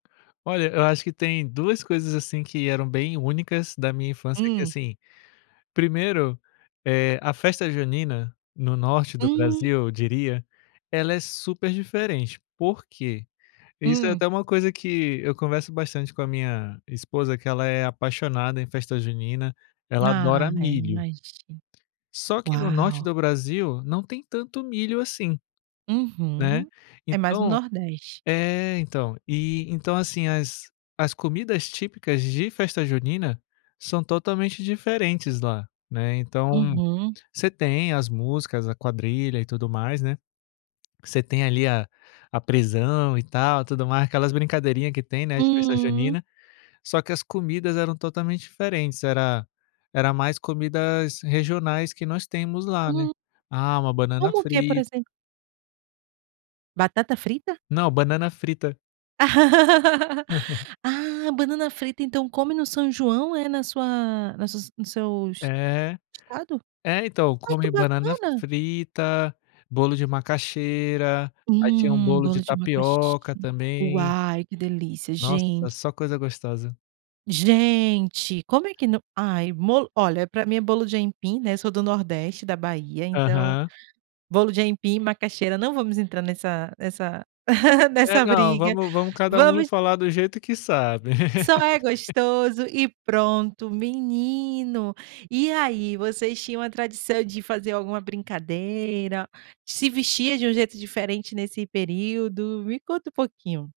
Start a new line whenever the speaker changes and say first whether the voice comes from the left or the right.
left: Olha, acho que tem 2 coisas, assim, que eram bem únicas da minha infância que,
right: Hum.
left: assim, 1º, eh, a festa junina, no norte do Brasil
right: Hum.
left: eu diria, ela é super diferente, por quê? Isso é
right: Hum.
left: até uma coisa que eu converso bastante com a minha esposa, que ela é apaixonada em festa junina, ela
right: Ah,
left: adora
right: é,
left: milho.
right: imagino.
left: Só que no norte
right: Uau!
left: do Brasil não tem tanto milho assim, né,
right: Uhum, é mais no
left: então
right: Nordeste.
left: é então, e então, assim, as as comidas típicas de festa junina são totalmente diferentes lá, né, então,
right: Uhum.
left: você tem as músicas, a quadrilha e tudo mais, né, você tem ali a a prisão e tal tudo mais, aquelas brincadeirinha que tem, né, de festa
right: Hum.
left: junina, só que as comidas eram totalmente diferentes, era era mais comidas regionais que nós temos lá, né,
right: Uhum.
left: ah, uma banana
right: Como o que por
left: frita.
right: exemplo? Batata frita?
left: Não, banana frita.
right: Ah, banana frita então come no São João, é, na sua nas suas nos seus,
left: É,
right: estado?
left: é então
right: Ai que
left: come banana
right: bacana.
left: frita, bolo de macaxeira, aí tinha um
right: Hum,
left: bolo de
right: bolo de macaxe
left: tapioca também.
right: uau, que delícia
left: Nossa,
right: gente.
left: só coisa gostosa.
right: Gente, como é que nao, ai bolo olha para mim é bolo de aipim, né, sou do nordeste, da Bahia, então
left: Aham.
right: bolo de aipim, macaxeira, não vamos entrar nessa nessa
left: É,
right: nessa
left: não,
right: briga,
left: vamos vamos cada um
right: vamos
left: falar do jeito que sabe.
right: Só é gostoso e pronto, menino, e aí vocês tinham a tradição de fazer alguma brincadeira, se vestia de um jeito diferente nesse período? Me conta um pouquinho.